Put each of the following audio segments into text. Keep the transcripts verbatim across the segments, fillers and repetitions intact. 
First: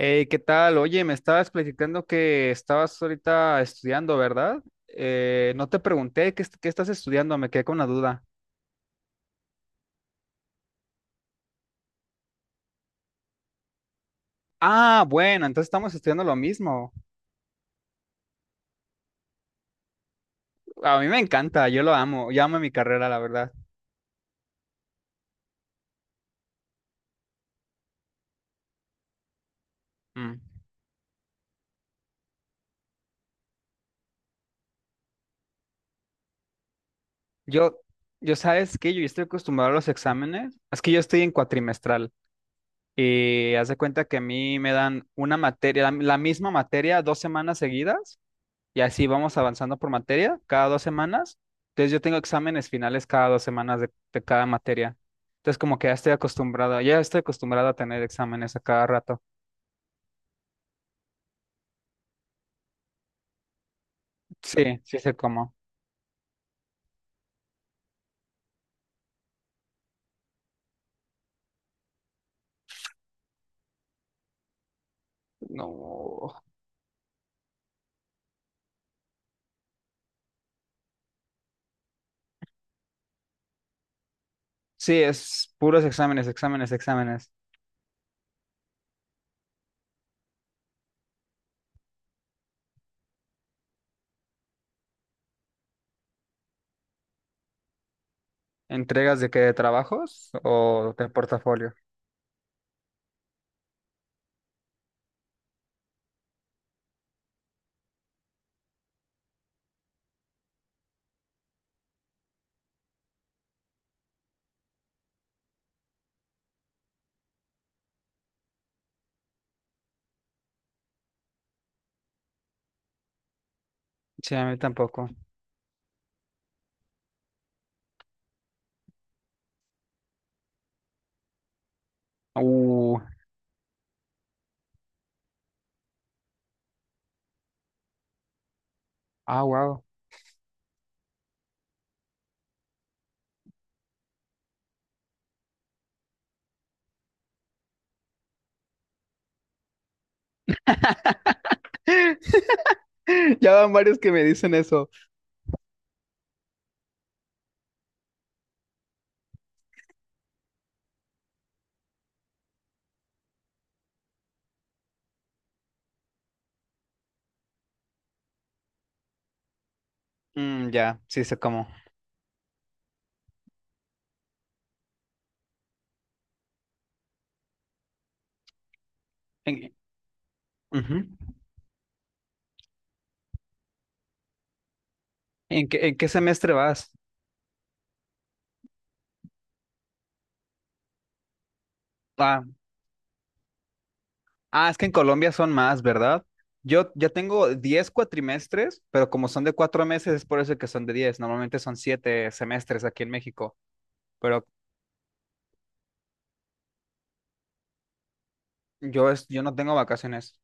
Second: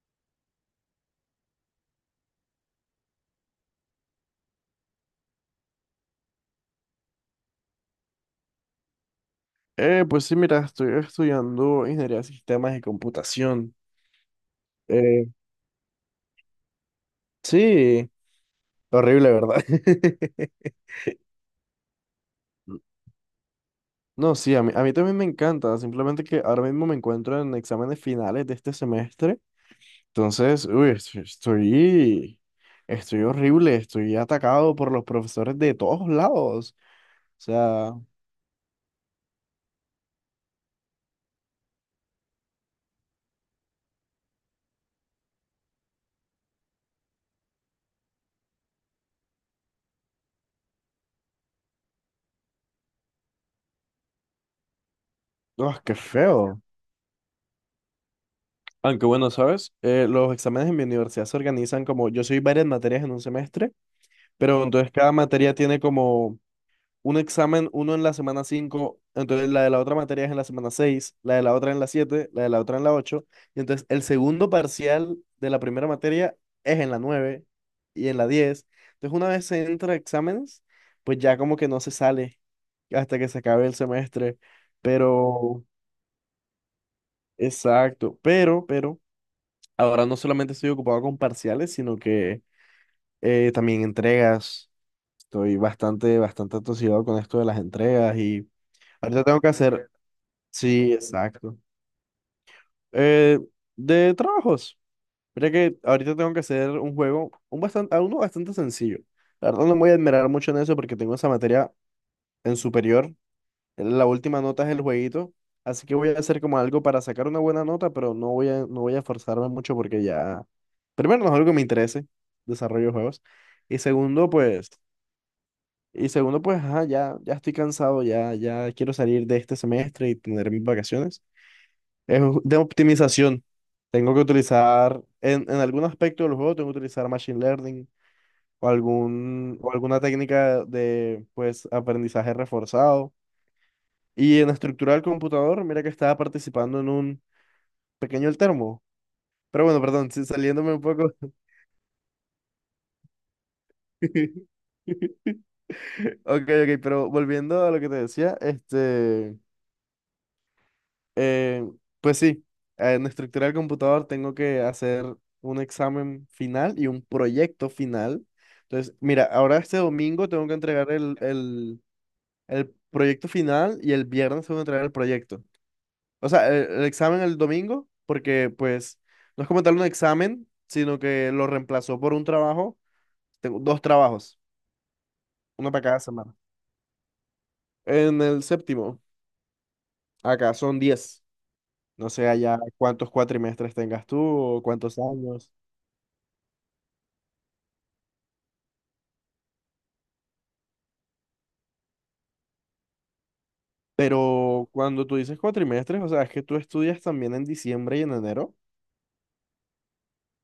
Hey, ¿qué tal? Oye, me estabas platicando que estabas ahorita estudiando, ¿verdad? Eh, no te pregunté qué, est- qué estás estudiando, me quedé con una duda. Eh, pues sí, mira, estoy estudiando ingeniería de sistemas y computación. Ah, Eh, bueno, entonces estamos estudiando lo mismo. sí, horrible, ¿verdad? A mí me encanta, yo lo amo, yo amo mi carrera, la verdad. No, sí, a mí, a mí también me encanta, simplemente que ahora mismo me encuentro en exámenes finales de este semestre. Mm. Entonces, uy, est- estoy, estoy horrible, estoy atacado por los profesores de todos lados. O Yo, sea, yo sabes que yo estoy acostumbrado a los exámenes, es que yo estoy en cuatrimestral y haz de cuenta que a mí me dan una materia, la la misma materia dos semanas seguidas. Y así vamos avanzando por materia cada dos semanas. Entonces yo tengo exámenes finales cada dos semanas de, de cada materia. Entonces como ¡ah, que ya qué estoy feo! acostumbrado, ya estoy acostumbrado a tener exámenes a cada Aunque rato. bueno, ¿sabes? Eh, los exámenes en mi universidad se organizan como, yo soy varias materias en un semestre, pero Sí, entonces sí cada sé materia cómo. tiene como un examen: uno en la semana cinco, entonces la de la otra materia es en la semana seis, la de la otra en la siete, la de la otra en la ocho, y entonces el segundo parcial de la primera No. materia es en la nueve y en la diez. Entonces una vez se entra a exámenes, pues ya como que no se sale hasta que se acabe el semestre, Sí, es pero, puros exámenes, exámenes, exámenes. exacto, pero, pero, ahora no solamente estoy ocupado con parciales, sino que eh, también entregas. Estoy bastante, bastante atosigado con esto de las entregas y ¿Entregas ahorita de qué? tengo que ¿De hacer. trabajos Sí, o de exacto. portafolio? Eh, de trabajos. Mira que ahorita tengo que hacer un juego, un bastante, uno bastante sencillo. La verdad no me voy a admirar mucho en eso porque tengo esa materia en superior. Eh, La última nota es el jueguito. Así que voy a hacer como algo para sacar una buena nota, pero no voy a, no voy a esforzarme mucho porque ya. Primero, no es algo que me interese, desarrollo de juegos. Y segundo, Sí, a mí pues. tampoco. Y segundo, pues, ajá, ya, ya estoy cansado, ya, ya quiero salir de este semestre y tener mis vacaciones. Es de Uh, optimización. Tengo que utilizar, en, en algún aspecto del juego, tengo que utilizar machine learning o, ah, algún, o wow. alguna técnica de, pues, aprendizaje reforzado. Y en estructura del computador, mira que estaba participando en un pequeño termo. Pero bueno, perdón, sí, saliéndome un poco. Ya van varios que me dicen eso. Ok, ok, pero volviendo a lo que te decía, este... Eh, pues sí, en estructura del computador tengo que hacer un examen final y un proyecto final. Entonces, mira, ahora este domingo tengo que Mm, entregar ya, el, sí sé cómo. el, el proyecto final y el viernes tengo que entregar el proyecto. O sea, el, el examen el domingo, porque pues no es como ¿En, tal un examen, sino Ujú. que lo reemplazó por un trabajo. Tengo dos trabajos, ¿En uno para qué, en cada qué semana. semestre vas? En el séptimo, acá son diez. No sé Ah, allá cuántos cuatrimestres tengas tú o Ah, es que en cuántos Colombia son años. más, ¿verdad? Yo ya tengo diez cuatrimestres, pero como son de cuatro meses, es por eso que son de diez. Normalmente son siete semestres aquí en México, pero Pero cuando tú dices cuatrimestres, o sea, es que tú estudias también en diciembre y en enero. yo, es, yo no tengo vacaciones.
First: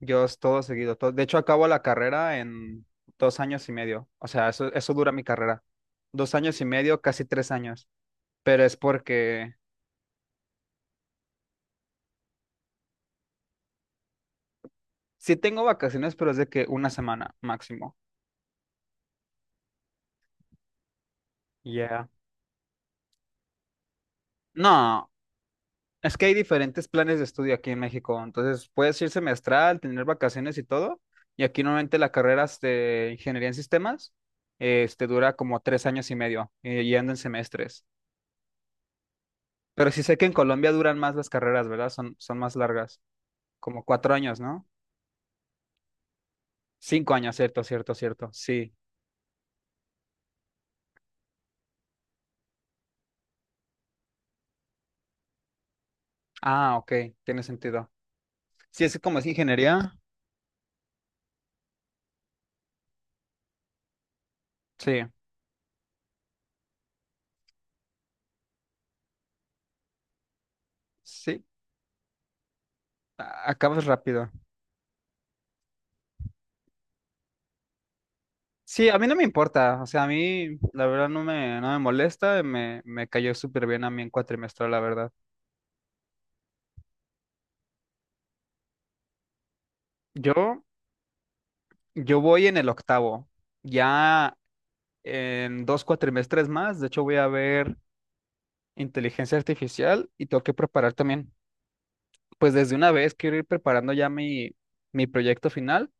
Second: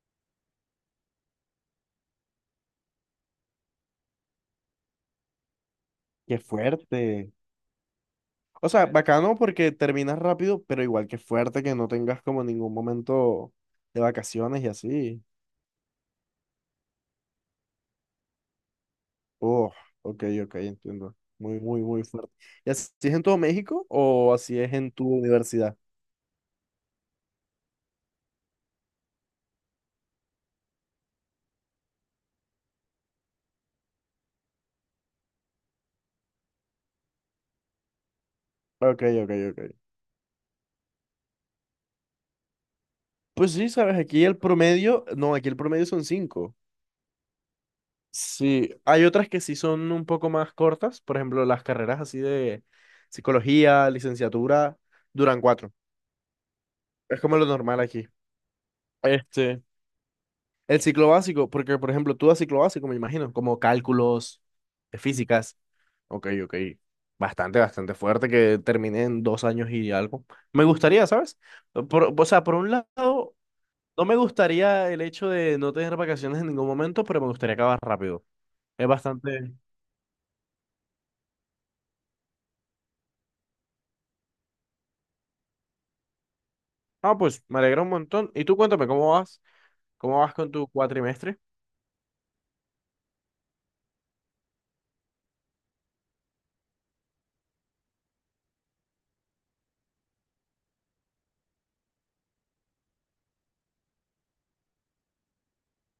Yo es todo seguido. Todo- de hecho, acabo la carrera en dos años y medio. O sea, eso, eso dura mi carrera. Dos Qué años y medio, casi fuerte. tres años. Pero O es sea, bacano porque porque terminas rápido, pero igual que fuerte que no tengas como ningún momento de vacaciones y así. sí tengo vacaciones, pero es de que una semana máximo. Oh, ok, ok, entiendo. Muy, muy, muy Ya. fuerte. ¿Y así es en todo México o así es en tu No, universidad? es que hay diferentes planes de estudio aquí en México, entonces puedes ir semestral, tener vacaciones y todo, y aquí normalmente la carrera de ingeniería en sistemas eh, este, dura como tres años y medio, eh, y anda en semestres. Ok, ok, ok. Pero sí sé que en Colombia duran más las carreras, ¿verdad? Son, son más largas, Pues sí, como sabes, cuatro aquí el años, ¿no? promedio, no, aquí el promedio son cinco. Cinco años, cierto, cierto, cierto, Sí, sí. hay otras que sí son un poco más cortas, por ejemplo, las carreras así de psicología, licenciatura, duran cuatro. Ah, ok, Es como tiene lo normal sentido. aquí. Sí, es que como es Este, ingeniería, el ciclo básico, porque por ejemplo, tú das ciclo básico, me imagino, como cálculos, eh, sí, físicas. Ok, ok. Bastante, bastante fuerte que terminé en dos años y algo. Me gustaría, ¿sabes? sí, Por- o sea, por un lado, a- acabas no me rápido. gustaría el hecho de no tener vacaciones en ningún momento, pero me gustaría acabar rápido. Es Sí, a mí no me bastante. importa, o sea, a mí la verdad no me, no me molesta, me, me cayó súper bien a mí en cuatrimestral, la verdad. Ah, pues me alegra un montón. Y tú cuéntame, ¿cómo vas? ¿Cómo vas con Yo, tu cuatrimestre? yo voy en el octavo, ya en dos cuatrimestres más, de hecho voy a ver inteligencia artificial y tengo que preparar también, pues desde una vez quiero ir preparando ya mi, mi proyecto final,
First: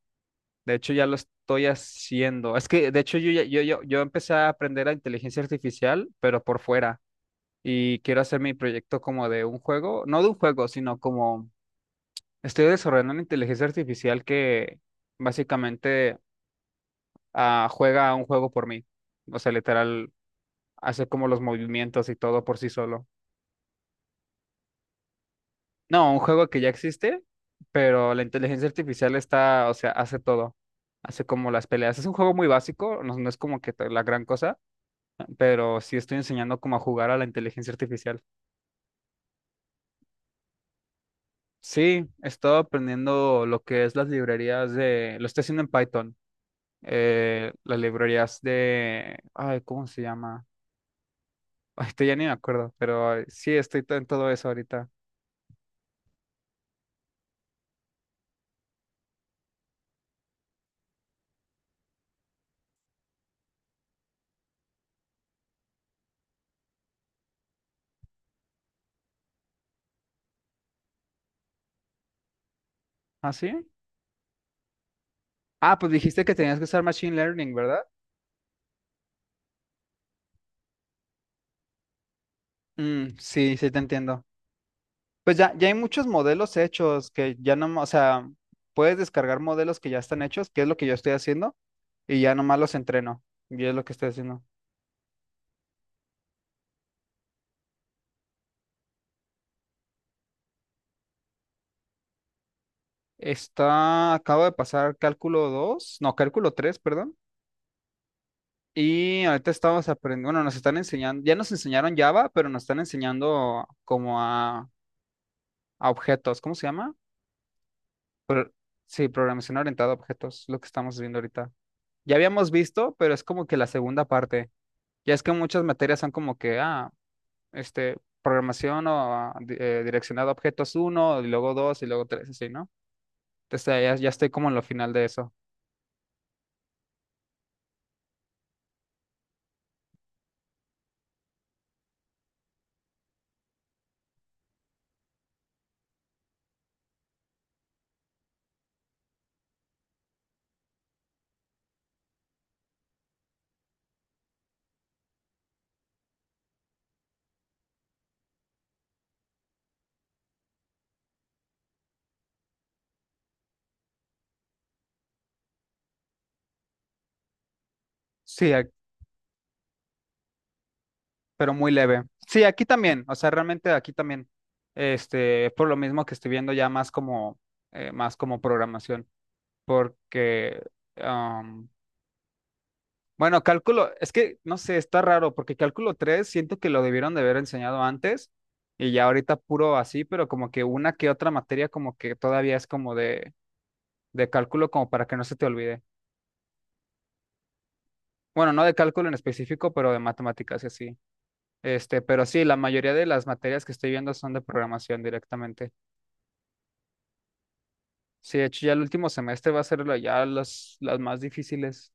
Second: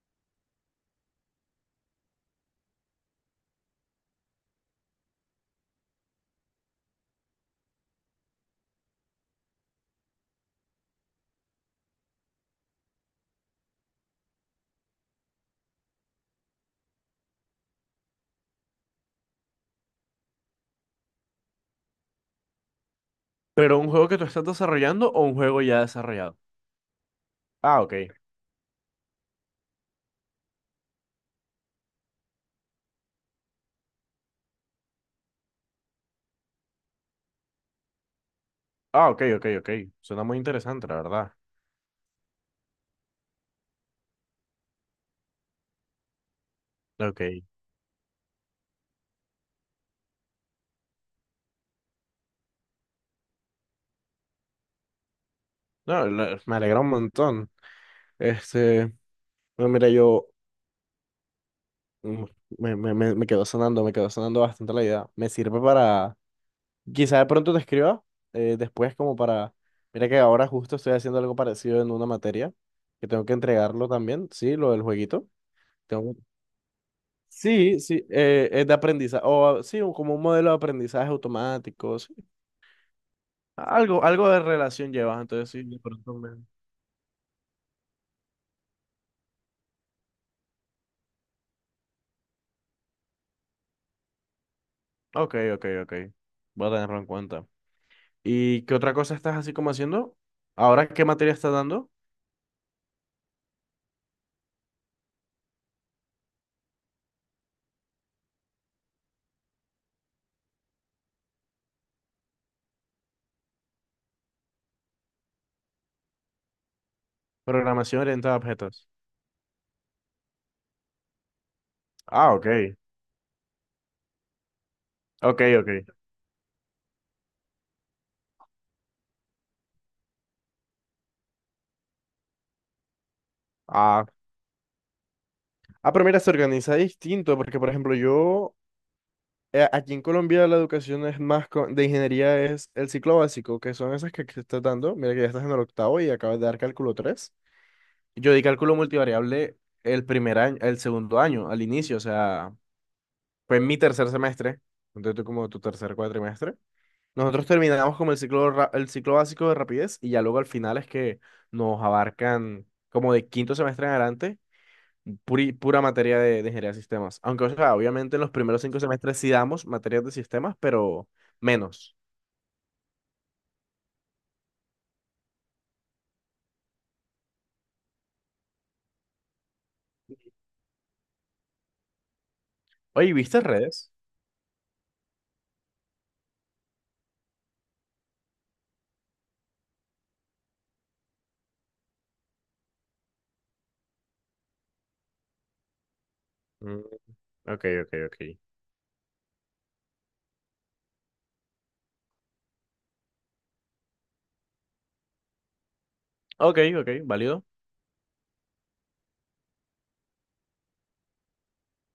de hecho ya lo estoy haciendo, es que de hecho yo, ya- yo, yo, yo empecé a aprender a inteligencia artificial, pero por fuera. Y quiero hacer mi proyecto como de un juego, no de un juego, sino como estoy desarrollando una inteligencia artificial que básicamente ah, juega a un juego por mí. O sea, literal, hace como los movimientos y todo por sí solo. ¿Pero un juego que tú estás desarrollando o un juego ya No, un desarrollado? juego que ya existe, Ah, ok. pero la inteligencia artificial está, o sea, hace todo. Hace como las peleas. Es un juego muy básico, no, no es como que la gran cosa, pero sí estoy enseñando como a jugar a la inteligencia artificial. Ah, ok, ok, ok. Suena muy interesante, la verdad. Sí, he estado aprendiendo lo que es las librerías de, lo estoy haciendo en Python, Ok. eh, las librerías de, ay, ¿cómo se llama? Ay, te- ya ni me acuerdo, pero ay, sí, estoy to- en todo eso ahorita. No, la- me alegra un montón. Este, no, mira, yo mm, me, me, me, me quedó sonando, me quedó sonando bastante la idea. Me sirve para, quizá de pronto te escriba eh, después como para, mira que ahora justo estoy haciendo algo parecido en una materia, que tengo ¿Ah, que sí? entregarlo también, sí, lo del jueguito. Ah, pues Tengo. dijiste que tenías que usar Machine Learning, ¿verdad? Sí, sí, eh, es de aprendizaje, o ah, sí, un- como un modelo de aprendizaje automático, sí. Mm, sí, sí te Algo, entiendo. algo de relación llevas, Pues entonces ya, sí, ya hay de muchos pronto me... modelos hechos que ya no, o sea, puedes descargar modelos que ya están hechos, que es lo que yo estoy haciendo, y ya nomás los entreno, y es lo que estoy haciendo. Ok, ok, ok. Voy a tenerlo en cuenta. ¿Y qué otra cosa estás así como haciendo? ¿Ahora qué materia estás dando? Está, acabo de pasar cálculo dos no, cálculo tres perdón. Y ahorita estamos aprendiendo, bueno, nos están enseñando, ya nos enseñaron Java, pero nos están enseñando como a, a, objetos, ¿cómo se llama? Programación orientada a Pro- objetos. sí, programación orientada a objetos, lo que estamos viendo ahorita. Ya Ah, ok. habíamos visto, pero es como que la segunda parte. Ya es que Ok, muchas ok. materias son como que, ah, este, programación o ah, di- eh, direccionada a objetos uno y luego dos y luego tres así, ¿no? Entonces ya, Ah, ya estoy como en lo final de eso. ah, pero mira, se organiza distinto, porque por ejemplo yo, eh, aquí en Colombia la educación es más, co- de ingeniería es el ciclo básico, que son esas que, que estás dando. Mira que ya estás en el octavo y acabas de dar cálculo tres. Yo di cálculo multivariable el primer año, el segundo año, al inicio, o sea, fue en mi tercer semestre, entonces tú como tu tercer cuatrimestre. Nosotros terminamos como el ciclo, ra- el ciclo básico de rapidez y ya luego al final es que nos abarcan como de quinto semestre en adelante, puri- pura materia de, de ingeniería de sistemas. Aunque, o sea, obviamente en los Sí, primeros cinco semestres sí damos materias de sistemas, pero pero muy menos. leve. Sí, aquí también, o sea, realmente aquí también, este, es por lo mismo que estoy viendo ya más como, eh, más como programación, porque, am, Oye, ¿viste bueno, cálculo, redes? es que, no sé, está raro, porque cálculo tres siento que lo debieron de haber enseñado antes y ya ahorita puro así, pero como que una que otra materia como que todavía es como de, de cálculo como para que no se te olvide. Mm, ok, ok, ok. Bueno, no de cálculo en específico, pero de matemáticas y así. Este, pero sí, la mayoría de las materias que estoy viendo son de programación directamente. Ok, ok, válido. Sí, de hecho ya el último semestre va a ser la- ya las, las más difíciles.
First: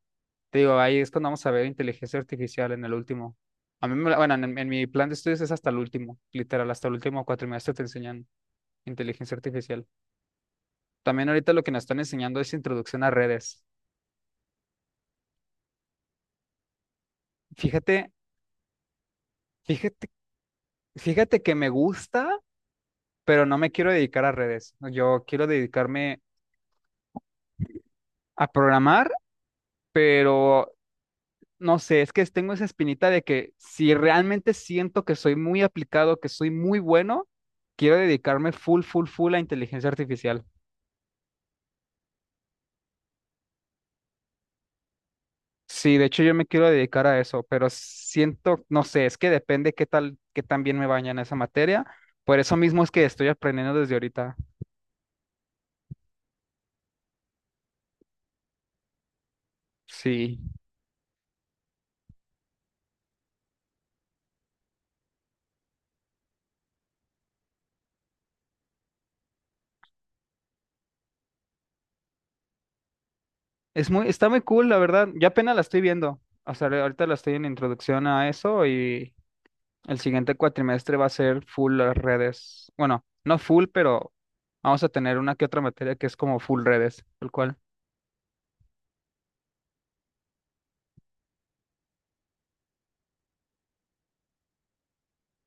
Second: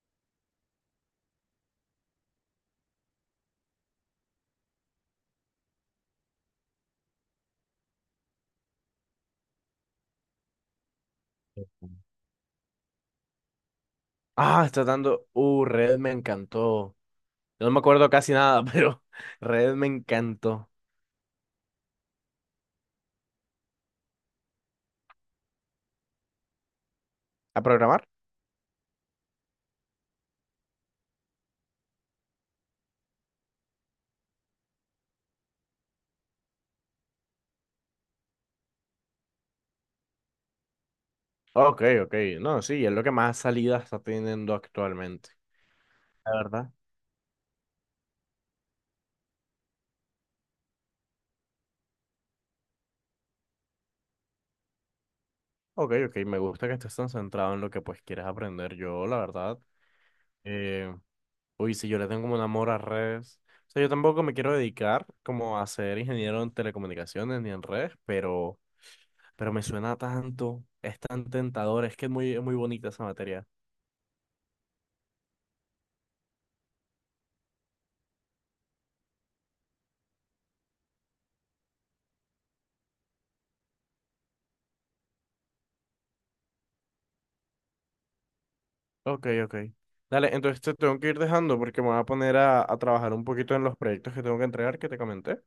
Te digo, ahí es cuando vamos a ver inteligencia artificial en el último. A mí, me la- bueno, en, en mi plan de estudios es hasta el último, literal, hasta el último cuatrimestre te enseñan inteligencia artificial. También ahorita lo que nos están enseñando es introducción a redes. Ah, está dando. Uh, red me encantó. No me acuerdo Fíjate, casi nada, pero red me fíjate, encantó. fíjate que me gusta, pero no me quiero dedicar a redes. Yo quiero dedicarme ¿A programar? a programar, pero no sé, es que tengo esa espinita de que si realmente siento que soy muy aplicado, que soy muy bueno, quiero dedicarme full, full, full a inteligencia artificial. Ok, ok. No, sí, es lo que más salidas está teniendo actualmente. Sí, de hecho yo La me quiero verdad. dedicar a eso, pero siento, no sé, es que depende qué tal, qué tan bien me vaya en esa materia. Por eso mismo es que estoy aprendiendo desde ahorita. Ok, ok. Me gusta que estés tan centrado en lo que pues quieres aprender. Yo, la verdad, Sí, eh, uy, si yo le tengo como un amor a redes. O sea, yo tampoco me quiero dedicar como a ser ingeniero en telecomunicaciones ni en redes, pero, pero me suena tanto. Es tan tentador. Es que es muy, es muy bonita esa materia. es muy, está muy cool, la verdad. Yo apenas la estoy viendo. O sea, ahorita la estoy en introducción a eso y el siguiente cuatrimestre va a ser full las redes. Bueno, no full, pero vamos a tener una que otra materia que es como full redes, tal cual. Ok, ok. Dale, entonces te tengo que ir dejando porque me voy a poner a, a trabajar un poquito en los proyectos que tengo que entregar que te comenté.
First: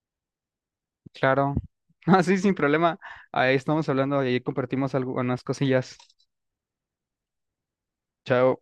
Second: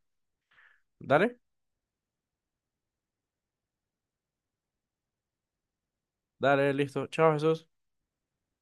Dale, Claro. Así sin problema. Ahí estamos hablando, ahí compartimos algunas cosillas. dale, listo. Chao, Jesús. Chao.